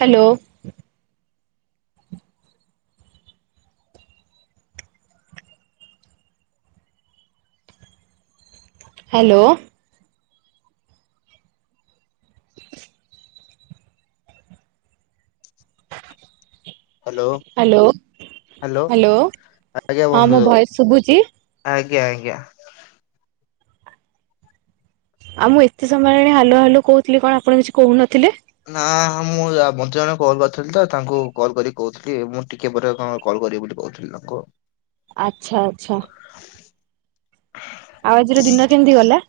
Hello. Hello! Hello! Hello! ଆଜ୍ଞା ହଁ ବନ୍ଧୁ ମୋ ଭୟସ ଶୁଭୁଛି? ଆଜ୍ଞା ଆଜ୍ଞା। ଆଉ ମୁଁ ଏତେ ସମୟ ହେଲାଣି ହାଲୋ ହାଲୋ କହୁଥିଲି। କଣ ଆପଣ କିଛି କହୁନଥିଲେ? ନା ମୁଁ ୟା ବଞ୍ଚିଆନା କୁ କଲ୍ କରିଥିଲି ତ। ତାଙ୍କୁ କଲ୍ କରିିକି କହୁଥିଲି, ମୁଁ ଟିକେ ପରେ କଲ୍ କରିବି ବୋଲି କହୁଥିଲି ତାଙ୍କୁ। ଆଚ୍ଛା ଆଚ୍ଛା। ଆଉ ଆଜିର ଦିନ କେମିତି ଗଲା?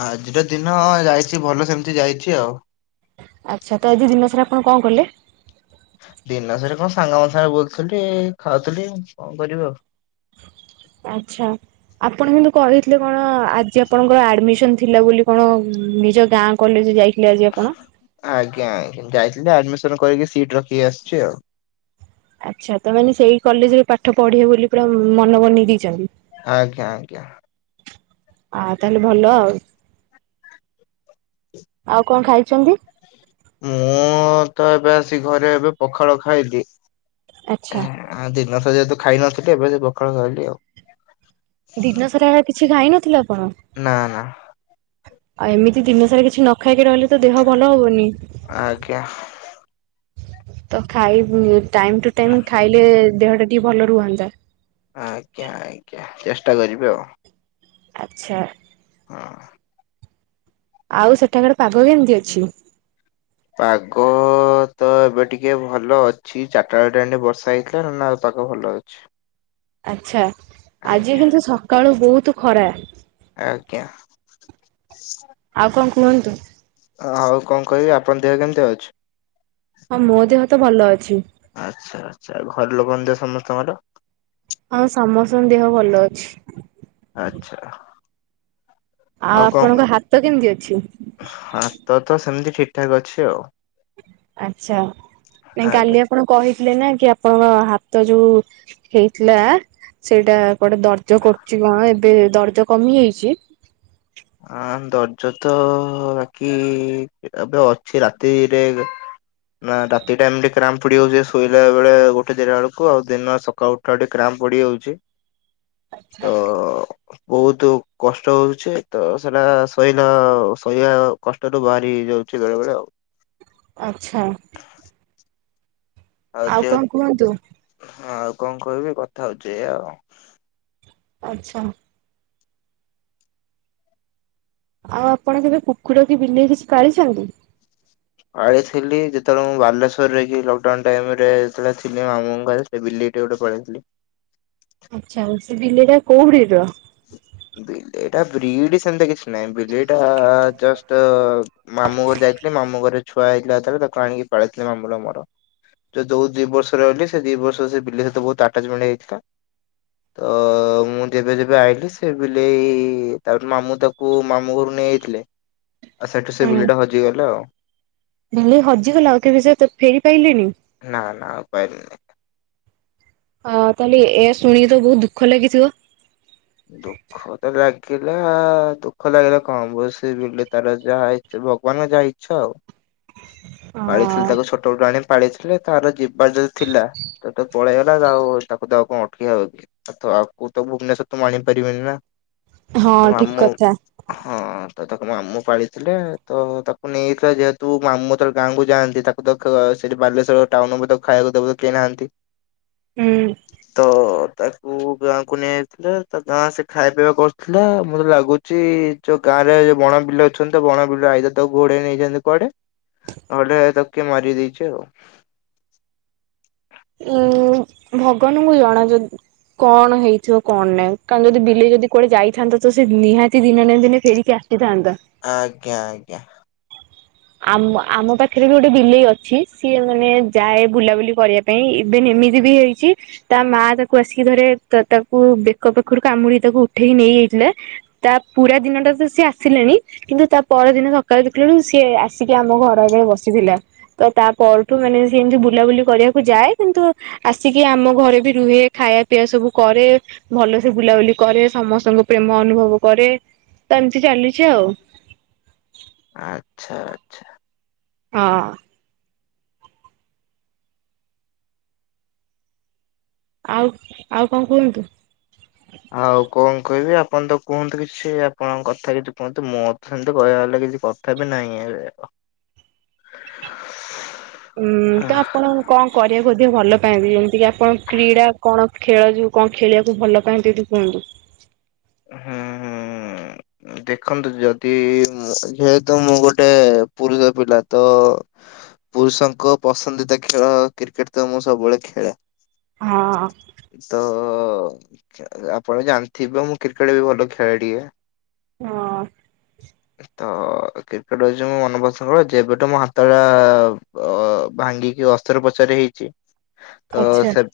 ଆଜିର ଦିନ ଯାଇଛି ଭଲ ସେମିତି ଯାଇଛି ଆଉ। ଆଚ୍ଛା, ତ ଆଜି ଦିନ ଶାର ଆପଣ କଣ କଲେ? ଦିନସାରା କଣ ସାଙ୍ଗ ମାନଙ୍କ ସାଙ୍ଗରେ ବୁଲୁଥିଲି, ଖାଉଥିଲି କଣ କରିବ ଆଉ? [inaudible] ଆଚ୍ଛା, ଆପଣ କିନ୍ତୁ କହିଥିଲେ କଣ? ଆଜି ଆପଣଙ୍କର ଆଡମିସନ ଥିଲା ବୋଲି କଣ? ନିଜ ଗାଁ କଲେଜ ଯାଇ ଆଜ୍ଞା, ଆ ଯାଇଥିଲି, ଆଡମିସନ୍ କରିକି ସିଟ ରଖିକି ଆସୁଛି ଆଉ। ଆଚ୍ଛା, ତା ମାନେ ସେଇ କଲେଜରେ ପାଠ ପଢିବେ ବୋଲି ପୁରା ମନ ବନେଇ ଦେଇଚନ୍ତି। ଆଜ୍ଞା ଆଜ୍ଞା। ଆ ତାହେଲେ ଭଲ ଆଉ। ଆଉ କଣ ଖାଇଛନ୍ତି? ମୁଁ ତ ଏବେ ଆସି ଘରେ ଏବେ ପଖାଳ ଖାଇଲି। ଆଚ୍ଛା। ମାସ ଯେହେତୁ ଖାଇ ନଥିଲି, ଏବେ ସେ ପଖାଳ ଖାଇଲି ଆଉ। ଦିନ ସାରା କିଛି ଖାଇ ନଥିଲ? ନା, ନା। ଆଉ ଏମିତି ଦିନ ସାରା କିଛି ନ ଖାଇକି ରହିଲେ, ତ ଦେହ ଭଲ ହବନି। ଆଜ୍ଞା। ତ ଖାଇବୁ ଟାଇମ୍ ଟୁ ଟାଇମ୍ ଖାଇଲେ ଦେହ ଟା ଟିକେ ଭଲ ରୁହନ୍ତା ଆଜ୍ଞା ଆଜ୍ଞା ଚେଷ୍ଟା କରିବି ଆଉ। ଆଚ୍ଛା। ଅ ଆଉ ସେଠାକାର ପାଗ କେମିତି ଅଛି? ପାଗ ତ ଏବେ ଟିକେ ଭଲ ଅଛି। ଚାରିଟା ବେଳ ଟାଇମ୍ ଟା ଟିକେ ବର୍ଷା ହେଇଥିଲା ନନେଆ ପାଗ ଭଲ ଅଛି। ଆଛା, ଆଜି ଆଜ୍ଞା କିନ୍ତୁ ସକାଳୁ ବହୁତ ଖରା। ଆଜ୍ଞା। ଆଉ କଣ କୁହନ୍ତୁ। ହଉ କଣ କହିବି ଆପଣଙ୍କ ଦେହ କେମିତି ଅଛି? ହଁ, ମୋ ଦେହ ତ ଭଲ ଅଛି। ଆଚ୍ଛା ଆଚ୍ଛା, ଘର ଲୋକଙ୍କ ଦେହ ସମସ୍ତଙ୍କର? ହଁ ସମସ୍ତଙ୍କ ଦେହ ଭଲ ଅଛି। ଆଚ୍ଛା ଆଉ କଣ ଆପଣଙ୍କ ହାତ କେମିତି ଅଛି? ହାତ ତ ସେମିତି ଠିକ୍ ଠାକ୍ ଅଛି ଆଉ। ଆଚ୍ଛା, ନାଇଁ ଆଜ୍ଞା କାଲି ଆପଣ କହିି ଥିଲେ ନା କି ଆପଣଙ୍କ ହାତ ଯୋଉ ହେଇଥିଲା ସେଇଟା କୁଆଡେ ଦର୍ଜ କରୁଛି କଣ? ଏବେ ଦର୍ଜ କମିଯାଇଛି? ହଁ, ଦର୍ଜ ତ ବାକି ଏବେ ଅଛି ରାତିରେ ନା ରାତି ଟାଇମ ଟା କ୍ରାମ ପଡି ଯାଉଛି, ଶୋଇଲା ବେଳେ ଗୋଟେ ଦିଟା ବେଳକୁ ଆଉ ଦିନ ସକାଳ ଉଠିଲା ବେଳକୁ କ୍ରାମ ପଡିଯାଉଛି। ତ ବହୁତ କଷ୍ଟ ହଉଛି। ତ ସେଟା ସହିଲା ସହିବା କଷ୍ଟରୁୁ ବାହାରି ହେଇଯାଉଛି, ବେଳେ ବେଳେ ଆଉ। ଆଚ୍ଛା। ଆଉ ଯେଅ କଣ କୁହନ୍ତୁ? ଆଉ କଣ କହିବି? କଥା ହଉଛି ଏ ଆଉ। ଆଚ୍ଛା। ଆଉ ଆପଣ କେବେ କୁକୁର କି ବିଲେଇ କିଛି ପାଲିଛନ୍ତି? ଆଣିଥିଲି ଯେତେବେଳେ ମୁଁ ବାଲେଶ୍ଵରରେ କି ଲକଡାଉନ ଟାମିରେ ଯେତେବେଳେ ଥିଲି ମାମୁଁଙ୍କ ଘରେ ସେଠୀ ଗୋଟେ ପାଳୀଥିଲି। ଆଛା ସେ ବିଲେଇଟା କୋଉଡିର ବିଲେଇଟା ବ୍ରିଡିସେମିତି କିଛି ନାହିଁ ବିଲେଇ ଏଟା ଜଷ୍ଟ ମାମୁଁ ଘରକୁ ଯାଇଥିଲି ମାମୁଁ ଘରେ ଛୁଆ ହେଇଥିଲା ତାକୁ ଆଣିକି ପଳିଥିଲି ମାମୁଁ ମୋର ଯୋଉ ଦି ବର୍ଷ ରହିଲି ସେ ଦି ବର୍ଷ ସେ ବିଲି ସହିତ ବହୁତ ଆଟାଚମେଣ୍ଟ ହେଇଯାଇଥିଲା ତ ମୁଁ ଯେବେ ଯେ ଏବେ ଆଇ ସେ ବିଲେଇ ତାପରେ ମାମୁଁ ତାକୁ ମାମୁଁ ଘରୁ ନେଇଯଥିଲେ ଆଉ ସେଠୁ ସେ ହୁଁ ବିଲେଇ ଟା ହଜିଗଲା ଆଉ। ବିଲେଇ ହଜିଗଲା ଆଉ କେବେ ସେ ଫେରି ପାଇଲେନି? ନା ନା ଆଉ ପାଇଲିନି। ହଁ ତାହେଲେ ଏ ଶୁଣିକି ତ ବହୁତ ଦୁଃଖ ଲାଗିଥିବ? ଦୁଃଖ ତ ଲାଗିଲା ଦୁଃଖ ଲାଗିଲା କଣ ହେବ ସେ ବିଲେଇ ତାର ଯାହା ହେଇ ଭଗବାନଙ୍କ ଯାହା ଇଚ୍ଛା ଆଉ ପାଳିଥିଲେ ହଁ ତାକୁ ଛୋଟବେଳୁ ଆଣି ପାଳିଥିଲେ ତାର ଜୀ ଯିବାର ଯଦି ଥିଲା ତ ପଳେଇଗଲା ଆଉ ତାକୁ ତ କଣ ଆଉ ଅଟକେଇି ହବ କି ଆଉ ତ ଭୁବନେଶ୍ୱର ତମେ ଆଣିପାରିବନି ନା ହଁ ଠିକ ତମମାମୁଁ କଥା। ହଁ ତ ତାକୁ ମାମୁଁ ପାଳିଥିଲେ ତ ତାକୁ ନେଇଯଥିଲା ଯେହେତୁ ମାମୁଁ ଯେତେବେଳେ ଗାଁକୁ ଯାଆନ୍ତି ତାକୁ ଦେ ସେଇଠି ବାଲେଶ୍ଵର ଟାଉନ ତ ଖାଇବାକୁ ଦେବାକୁ କିଣନ୍ତି। ହୁଁ ତ ତାକୁ ଗାଁକୁ ନେଇ ଥିଲେ ତା ଗାଁ ସେ ଖାଇବା ପିଇବା କରୁଥିଲା ମୋତେ ଲାଗୁଛି ଯୋଉ ଗାଁ ରେ ବଣ ବିଲୁଆ ଅଛନ୍ତି ବଣ ବିଲୁଆ ତାକୁ ଘୋଡେଇ ନେଇଛନ୍ତି କୁଆଡେ ନ ହେଲେ ତାକୁ କିଏ ମାରିଦେଇଛି ଆଉ [inaudible] ଭଗବାନଙ୍କୁ ଜଣା ଜେ କଣ ହେଇଥିବ କଣ ନାଇଁ। କାରଣ ଯଦି ବିଲେଇ ଯଦି କୁଆଡେ ଯାଇଥାନ୍ତା ତ ସେ ନିହାତି ଦିନେ ନା ଦିନେ ଫେରିକି ଆସିଥାନ୍ତା। ଆଜ୍ଞା ଆଜ୍ଞା। ଆମ ଆମ ପାଖରେ ବି ଗୋଟେ ବିଲେଇ ଅଛି ସିଏ ମାନେ ଯାଏ ବୁଲାବୁଲି କରିବା ପାଇଁ ଏବେ ନ ଏମିତି ବି ହେଇଛି ତା ମା ତାକୁ ଆସିକି ଥରେ ତାକୁ ବେକ ପାଖରୁ କାମୁଡି ତାକୁ ଉଠେଇ ନେଇ ତା ପୁରା ଦିନଟା ତ ସେ ଆସିଲାନି କିନ୍ତୁ ତା ପର ଦିନ ସକାଳୁ ଦେଖିଲା ବେଳକୁ ସେ ଆସିକି ଆମ ଘର ଆଗରେ ବସିଥିଲା ତ ତା ପରଠୁ ମାନେ ସେ ଏମିତି ବୁଲାବୁଲି କରିବାକୁ ଯାଏ କିନ୍ତୁ? ଆସିକି ଆମ ଘରେ ବି ରୁହେ ଖାଇବା ପିଇବା ସବୁ କରେ ଭଲସେ ବୁଲାବୁଲି କରେ ସମସ୍ତଙ୍କ ପ୍ରେମ ଅନୁଭବ କରେ ତ ଏମିତି ଚାଲିଛି ଆଉ। ଆଚ୍ଛା ଆଚ୍ଛା। ହଁ। ଆଉ ଆଉ କଣ କୁହନ୍ତୁ? ଆଉ କଣ କହିବି ଆପଣ ତ କୁହନ୍ତୁ କିଛି ଆପଣଙ୍କ କଥା କିଛି କୁହନ୍ତୁ ମୁଁ ତ ସେମିତି କହିବା ଲାଗ କିଛି କଥା ବି ନହିଁ। ହୁଁ ତ ଆପଣ କଣ କରିବାକୁ ଅଧିକ ଭଲ ପାନ୍ତି ଯେମିତି କି ଆପଣ କ୍ରୀଡା କଣ ଖେଳ ଯିବ କଣ ଖେଳିବାକୁ ଭଲ ପାଆନ୍ତି ଯଦି କୁହନ୍ତୁ? ହୁଁ ହୁଁ। ଦେଖନ୍ତୁ ଯଦି ମୁଁ ଯେହେତୁ ମୁଁ ଗୋଟେ ପୁରୁଷ ପିଲା ତ ପୁରୁଷଙ୍କ ପସନ୍ଦିତା ଖେଳ କ୍ରିକେଟ ତ ମୁଁ ସବୁବେଳେ ଖେଳେ। ହଁ ତ ତ ଖେ ଆପଣ ଜାଣିଥିବେ ମୁଁ କ୍ରିକେଟ ବି ଭଲ ଖେଳେ ଟିକେ। ହଁ। ତ କ୍ରିକେଟ ହଉଛି ମୋ ମନ ପସନ୍ଦ। ଯେବେଠୁ ମୋ ହାତ ଟା ଭାଙ୍ଗି ଅସ୍ତ୍ରୋପଚାର ହେଇଛି ତ ଆଚ୍ଛା ସେ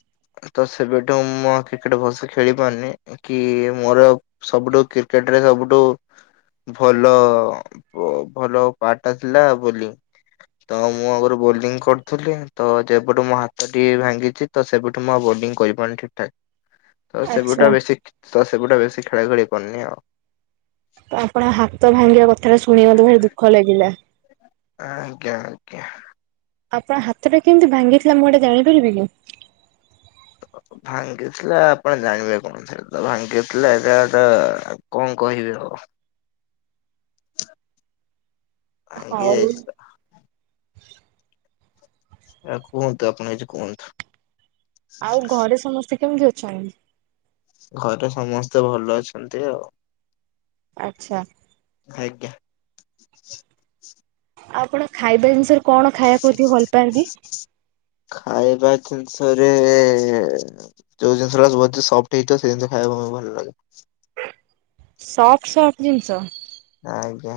ତ ସେବେ ମୁଁ ଆଉ କ୍ରିକେଟ ଭଲସେ ଖେଳି ପାରୁନି କି ମୋର ଆଉ ସବୁଠୁ କ୍ରିକେଟ ରେ ସବୁଠୁ ଠୁ ଭଲ ଭ ଭଲ ପାଠ ଥିଲା ବୋଲି ତ ମୁଁ ଆଗରୁ ବୋଲିଂ କରୁଥିଲି ତ ଯେବେଠୁ ମୋ ହାତ ଟି ଭାଙ୍ଗିଛି ତ ସେବେଠୁ ମୁଁ ଆଉ ବୋ ଲିଙ୍ଗ କରିପାରୁନି ଠିକ ଠାକ ତ ସେବୁଠୁ ଆଚ୍ଛା ଆଉ ବେଶୀ ତ ସେବୁଟା ବେଶି ଖେଳା ଖେଳି କରୁନି ଆଉ। ତ ଆପଣ ହାତ ଭାଙ୍ଗିବା କଥା ଟା ଶୁଣି ମତେ ଭାରି ଦୁଃଖ ଲାଗିଲା। ଆଜ୍ଞା ଆଜ୍ଞା। ଆପଣ ହାତଟା କେମିତି ଭାଙ୍ଗିଥିଲା ମୁଁ ଏଇଟା ଜାଣିପାରିବି କିି? ଭାଙ୍ଗିଥିଲା ଆପଣ ଜାଣିବେ କଣ ସେତ ଭାଙ୍ଗିଥିଲା ଏଟା ତ କଣ କହିବି ଆଉ [inaudible] ଭାଙ୍ଗି ହଉ ଯାଇଛି ଆ ଆ କୁହନ୍ତୁ ଆପଣ କିଛି କୁହନ୍ତୁ। ଆଉ ଘରେ ସମସ୍ତେ କେମତି ଅଛନ୍ତି? ଘରେ ସମସ୍ତେ ଭଲ ଅଛନ୍ତି ଆଉ। ଆଚ୍ଛା। [unintelligible] ଆପଣ ଖାଇବା ଜିନିଷରେ କଣ ଖାଇବାକୁ ଅଧିକ ଭଲ ପାଆନ୍ତି? ଖାଇବା ଜିନିଷରେ ଯୋଉ ଜିନିଷଟା ସଫ୍ଟ ହେଇଥିବ ସେ ଜିନିଷ ଖା ଏବଂ ଭଲ ଲାଗେ। ସଫ୍ଟ ସଫ୍ଟ ଜିନିଷ? ଆଜ୍ଞା।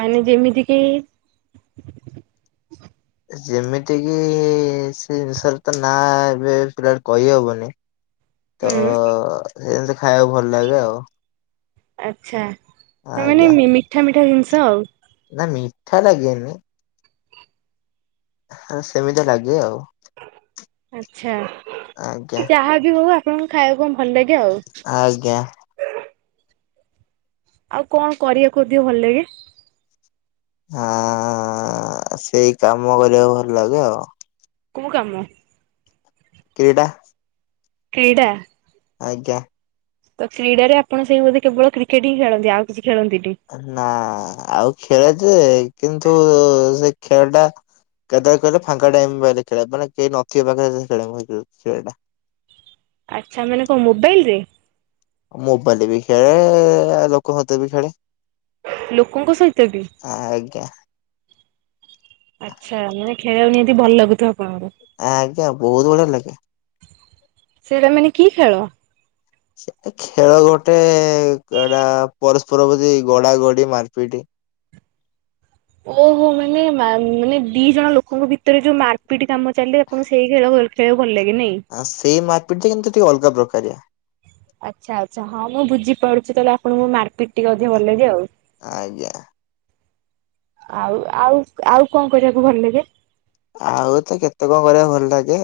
ମାନେ ଯେମିତି କି ଯେମିତି କିି ସେ ଜିନିଷର ତ ନାଁ ଏବେ ଫିଲାଲ କହିହବନି। ତ ହୁଁ ସେମିତି ଖାଇବାକୁ ଭଲ ଲାଗେ ଆଉ। ଆଚ୍ଛା ତା ମାନେ ଆଜ୍ଞା। ମି ମିଠା ମିଠା ଜିନିଷ ଆଉ। ନା ମିଠା ଲାଗେନି। ହଁ ସେମିତିଆ ଲାଗେ ଆଉ। ଆଚ୍ଛା ଆଜ୍ଞା ଯାହା ବି ହଉ ଆପଣଙ୍କୁ ଖାଇବାକୁ ଭଲ ଲାଗେ ଆଉ। ଆଜ୍ଞା। ଆଉ କଣ କରିବାକୁ ଅଧିକ ଭଲ ଲାଗେ? ଆଆଆଆ ସେଇ କାମ କରିବାକୁ ଭଲ ଲାଗେ ଆଉ। କୋଉ କାମ? କ୍ରୀଡ଼ା। କ୍ରୀଡା? ଆଜ୍ଞା। ତ କ୍ରୀଡ଼ାରେ ଆପଣ ସେଇ ବୋଧେ କେବଳ କ୍ରିକେଟ୍ ହିଁ ଖେଳନ୍ତି ଆଉ କିଛି ଖେଳନ୍ତିନି। ନା ଆଉ ଖେଳେ ଯେ କିନ୍ତୁ ସେ ଖେଳଟା କେତେବେଳେ କହିଲେ ଫାଙ୍କା ଟାଇମ ପାଇଲେ ଖେଳେ ମାନେ କେହି ନଥିବ ପାଖରେ ଖେଳେ ମୁଁ ସେଇ ଖେଳଟା। ଆଚ୍ଛା ମାନେ କଣ ମୋବାଇଲରେ? ମୋବାଇଲରେ ବି ଖେଳେ ଲୋକଙ୍କ ସହିତ ବି ଖେଳେ। ଲୋକଙ୍କ ସହିତ ବି? ଆଜ୍ଞା ଆଚ୍ଛା ମାନେ ଖେଳିବାକୁ ନିହାତି ଭଲ ଲାଗୁଥିବ। ଆପଣଙ୍କୁ। ଆଜ୍ଞା ବହୁତ ବଢିଆ ଲାଗେ। ସେଟା ମାନେ କି ଖେଳ? ସେ ତ ଖେଳ ଗୋଟେ ଏଟା ପରସ୍ପର ପ୍ରତି ଗଡା ଗଡି ମାରିପିଟ [inaudible] ଓହୋ ମାନେ ମାନେ ଦି ଜଣ ଲୋକଙ୍କ ଭିତରେ ଯୋଉ ମାରପିଟ କାମ ଚାଲେ ଆପଣ ସେଇ ଖେଳ ଖେଳକୁ ଭଲ ଲାଗେ ନାଇଁ? ଆ ସେଇ ମାରପିଟ ଟା କିନ୍ତୁ ଟିକେ ଅଲଗା ପ୍ରକାରିଆ। ଆଚ୍ଛା ଆଚ୍ଛା ହଁ ମୁଁ ବୁଝିପାରୁଛି ତାହଲେ ଆପଣଙ୍କୁ ମାରପିଟ୍ ଟିକେ ଅଧିକା ଭଲଲାଗେ ଆଉ। ଆଜ୍ଞା। ଆଉ ଆଉ ଆଉ କଣ କରିବାକୁ ଭଲ ଲାଗେ? ଆଉ ତ କେତେ କଣ କରିବାକୁ ଭଲ ଲାଗେ।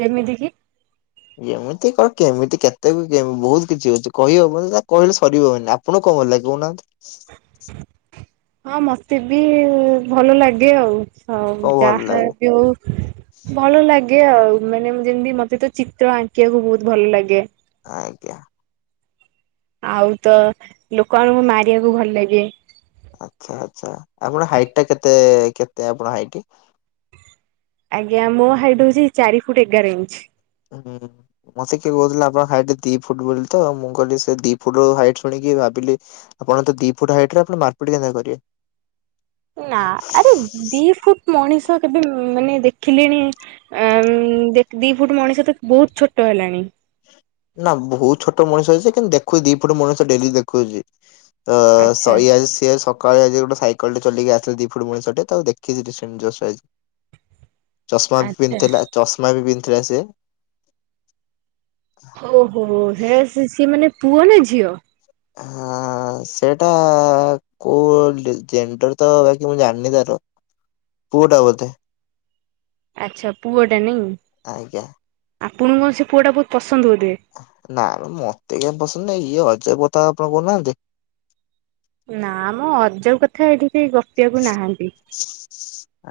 ଯେମିତି କିି? ଏମିତି କନ୍ କେମିତି କେତେ କେତି ବହୁତ କିଛି ଅଛି କହିବନି କହିଲେ ସରିବନି ଆପଣ କ କଣ ଭଲ ଲାଗେ କହୁନାହାନ୍ତି? ହଁ ମତେ ବି ଭଲ ଲାଗେ ଆଉ। ହଉ କଣ ଭଲ ଯାହା ଲାଗେ ବି ହଉ ଭଲ ଲାଗେ ଏମତି ଆଉ ମାନେ ଯେମିତି ମତେ ତ ଚିତ୍ର ଆଙ୍କିବାକୁ ବହୁତ ଭଲ ଲାଗେ। ଆଜ୍ଞା। ଆଉ ତ ଲୋକମାନଙ୍କୁ ମାରିବାକୁ ଭଲ ଲାଗେ। ଆଚ୍ଛା ଆଚ୍ଛା ଆପଣଙ୍କ ହାଇଟ ଟା କେତେ କେତେ ଆପଣ ହାଇଟ? ଆଜ୍ଞା ମୋ ହାଇଟ୍ ହଉଛି ଚାରି ଫୁଟ ଏଗାର ଇଞ୍ଚ୍। ହୁଁ ମତେ କିଏ କହୁଥିଲା ଆପଣ ହାଇଟ୍ ଦି ଫୁଟ ବୋଲି ତ ମୁଁ କହିଲି ସେ ଦି ଫୁଟ ର ହାଇଟ୍ ଶୁଣିକି ଭାବିଲି ଆପଣ ତ ଦି ଫୁଟ ହାଇଟ ର ଆପଣ ମାରପିଟ କେନ୍ତା କରିବେ। ନା ଆରେ ଦି ଫୁଟ୍ ମଣିଷ କେବେ ମାନେ ଦେଖିଲେଣି ଆ ଦି ଫୁଟ ମଣିଷ ତ ବହୁତ ଛୋଟ ହେଲାଣି। ନା ବହୁତ ଛୋଟ ମଣିଷ ଅଛି କିନ୍ତୁ ଦେଖୁଛି ଦି ଫୁଟ ମଣିଷ ଡେଲି ଦେଖୁଛି। ତ ଆଚ୍ଛା ସଇ ସିଏ ସକାଳେ ଆଜି ଉ ଗୋଟେ ସାଇକେଲଟେ ଚଲେଇକି ଆସିଥିଲା ଦିଇ ଫୁଟ ମଣିଷଟେ ତାକୁ ଦେଖିଚି ରିସେଣ୍ଟ ଯଷ୍ଟ ଆଜି। ଚଷମା ଆଚ୍ଛା ପିନ୍ଧିଥିଲା ଚଷମା ବି ପିନ୍ଧିଥିଲା ସେ। ଓହୋ ହେ ସେ-ସି-ସିଏ ମାନେ ପୁଅ ନା ଝିଅ? ଆଁ ଆ ସେଇଟା କୋଉ ଜେଣ୍ଡର ତ ବାକି ମୁଁ ଜାଣିନି ତାର। ପୁଅ ଟା ବୋଧେ। ଆଛା ପୁଅ ଟା ନାଇଁ ଆଜ୍ଞା। ଆପଣଙ୍କୁ ସେ ପୁଅ ଟା ବୋହୁତ ପସ ନା ମତେ କାଉଁ ପସନ୍ଦ ନାଇଁ ଇଏ ଅଜବ୍ କଥା ଆପଣ କୋହୁନାହାନ୍ତି? ନା ମ ଅଜବ କଥା ଏଠି କେହି ଗପିବାକୁ ନାହାନ୍ତି।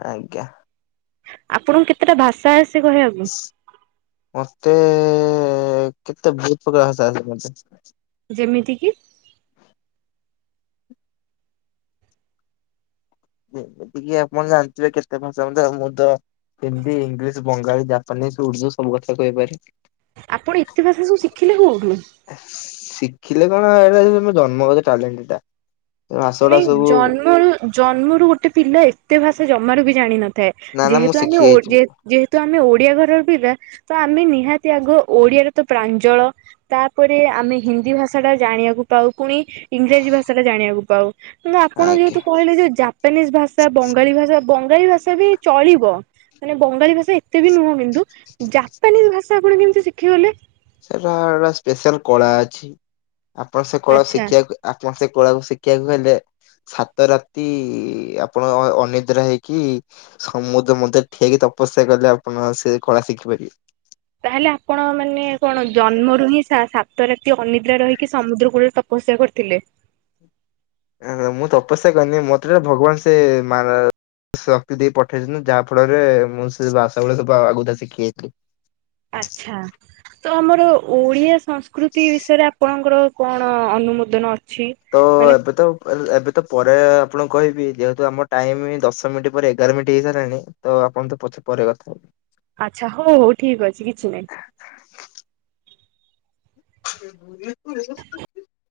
ଆଜ୍ଞା। ଆପଣଙ୍କୁ କେତେଟା ଭାଷା ଆସେ? କହିବାକୁ? ମତେ ତେ ବୋହୁତ୍ ପ୍ରକାର ଭାଷା ଆସେ ମତେ। ଯେମିତି କି? ଯେମିତିକି ଆପଣ ଜାଣିଥିବେ କେତେ ଭାଷା ମତେ ମୁଁ ତ ହିନ୍ଦୀ, ଇଂଲିଶ, ବଙ୍ଗାଳୀ, ଜାପାନି, ସୁଉର୍ଦ୍ଦୁ ସବୁ କଥା କହିପାରେ। ଆପଣ ଏତେ ଭାଷା ସବୁ ଶିଖିଲେ କୋଉଠୁ? ଏ ଶିଖିଲେ କଣ ଏଟା ମୋ ଜନ୍ମଗତ ଟାଲେଣ୍ଟେ‌ଟା। ନାଇଁ ଜନ୍ମରୁ ଜନ୍ମରୁ ଗୋଟେ ପିଲା ଏତେ ଭାଷା ଜମାରୁ ବି ଜାଣିନ ଥାଏ ନା ନା ମୁଁ ଯେହେତୁ ଶିଖି ଆମେ ଓ ଯାଇଛି ମୁଁ ଯେହେତୁ ଯେହେତୁ ଆମେ ଓଡିଆ ଘରର ପିଲା ତ ଆମେ ନିହାତି ଆଗ ଓଡିଆରେ ତ ପ୍ରାଞ୍ଜଳ ତାପରେ ଆମେ ହିନ୍ଦୀ ଭାଷାଟା ଜାଣିବାକୁ ପାଉ ପୁଣି ଇଂରାଜୀ ଭାଷା ଜାଣିବାକୁ ପାଉ କିନ୍ତୁ ଆପଣ ଆଜ୍ଞା। ଯେହେତୁ କହିଲେ ଯେ ଜାପାନିଜ ଭାଷା, ବଙ୍ଗାଳୀ ଭାଷା ବଙ୍ଗାଳୀ ଭାଷା ବି ଚଳିବ। ମାନେ ବଙ୍ଗାଳି ଭାଷା ଏତେ ବି ନୁହଁ କିନ୍ତୁ ଜାପାନିଜ ଭାଷା ଆପଣ କେମିତି ଶିଖିଗଲେ? ସେଟା ସ୍ପେଶାଲ କଳା ଅଛି ଆପଣ ସେ କଳା ଆଚ୍ଛା। ଶିଖିବାକୁ ଆପଣ ସେ [unintelligible] କୁ ଶିଖିବାକୁ ହେଲେ ସାତ ରାତି ଆପଣ ଅ-ଅ-ଅନିଦ୍ରା ହେଇକି ସମୁଦ୍ର ମଧ୍ୟ ଠିଆ ହେଇକି ତପସ୍ୟା କଲେ ଆପଣ ସେ କଳା ଶିଖିପାରିବେ। ତାହେଲେ ଆପଣ ମାନେ କଣ ଜନ୍ମରୁ ହିଁ ସା-ସାତ ତ ରାତି ଅନିଦ୍ରା ରହିକି ସମୁଦ୍ର କୂଳରେ ତପସ୍ୟା କରିଥିଲେ। ମୁଁ ତପସ୍ୟା କରିନି ମତେ ସେଟା ଭଗବାନ ସେ ମା ଶକ୍ତି ଦେଇ ପଠେଇଥିଲ ଯାହା ଫଳରେ ମୁଁ ସେ ଭାଷା ଗୁଡ଼ା ସବୁ ଆଗୁତୁଆ ଶିଖି ଯାଇଥିଲି। ଆଛା ତ ଆମର ଓଡିଆ ସଂସ୍କୃତି ବିଷୟରେ ଆପଣଙ୍କର କଣ ଅନୁମୋଦନ ଅଛି? ତ ମାନେ ଏବେ ତ ଏବେ ତ ପରେ ଆପଣ କହିବି ଯେହେତୁ ଆମ ଟାଇମ ଦଶ ମିନିଟ୍ ପରେ ଏଗାର ମିନିଟ୍ ହେଇସାରିଲଣି। ତ ଆପଣ ତ ପ ପରେ କଥା ହ ଆଚ୍ଛା ହଉ ହଉ ଠିକ ଅଛି କିଛି ନହିଁ। [inaudible] [unintelligible]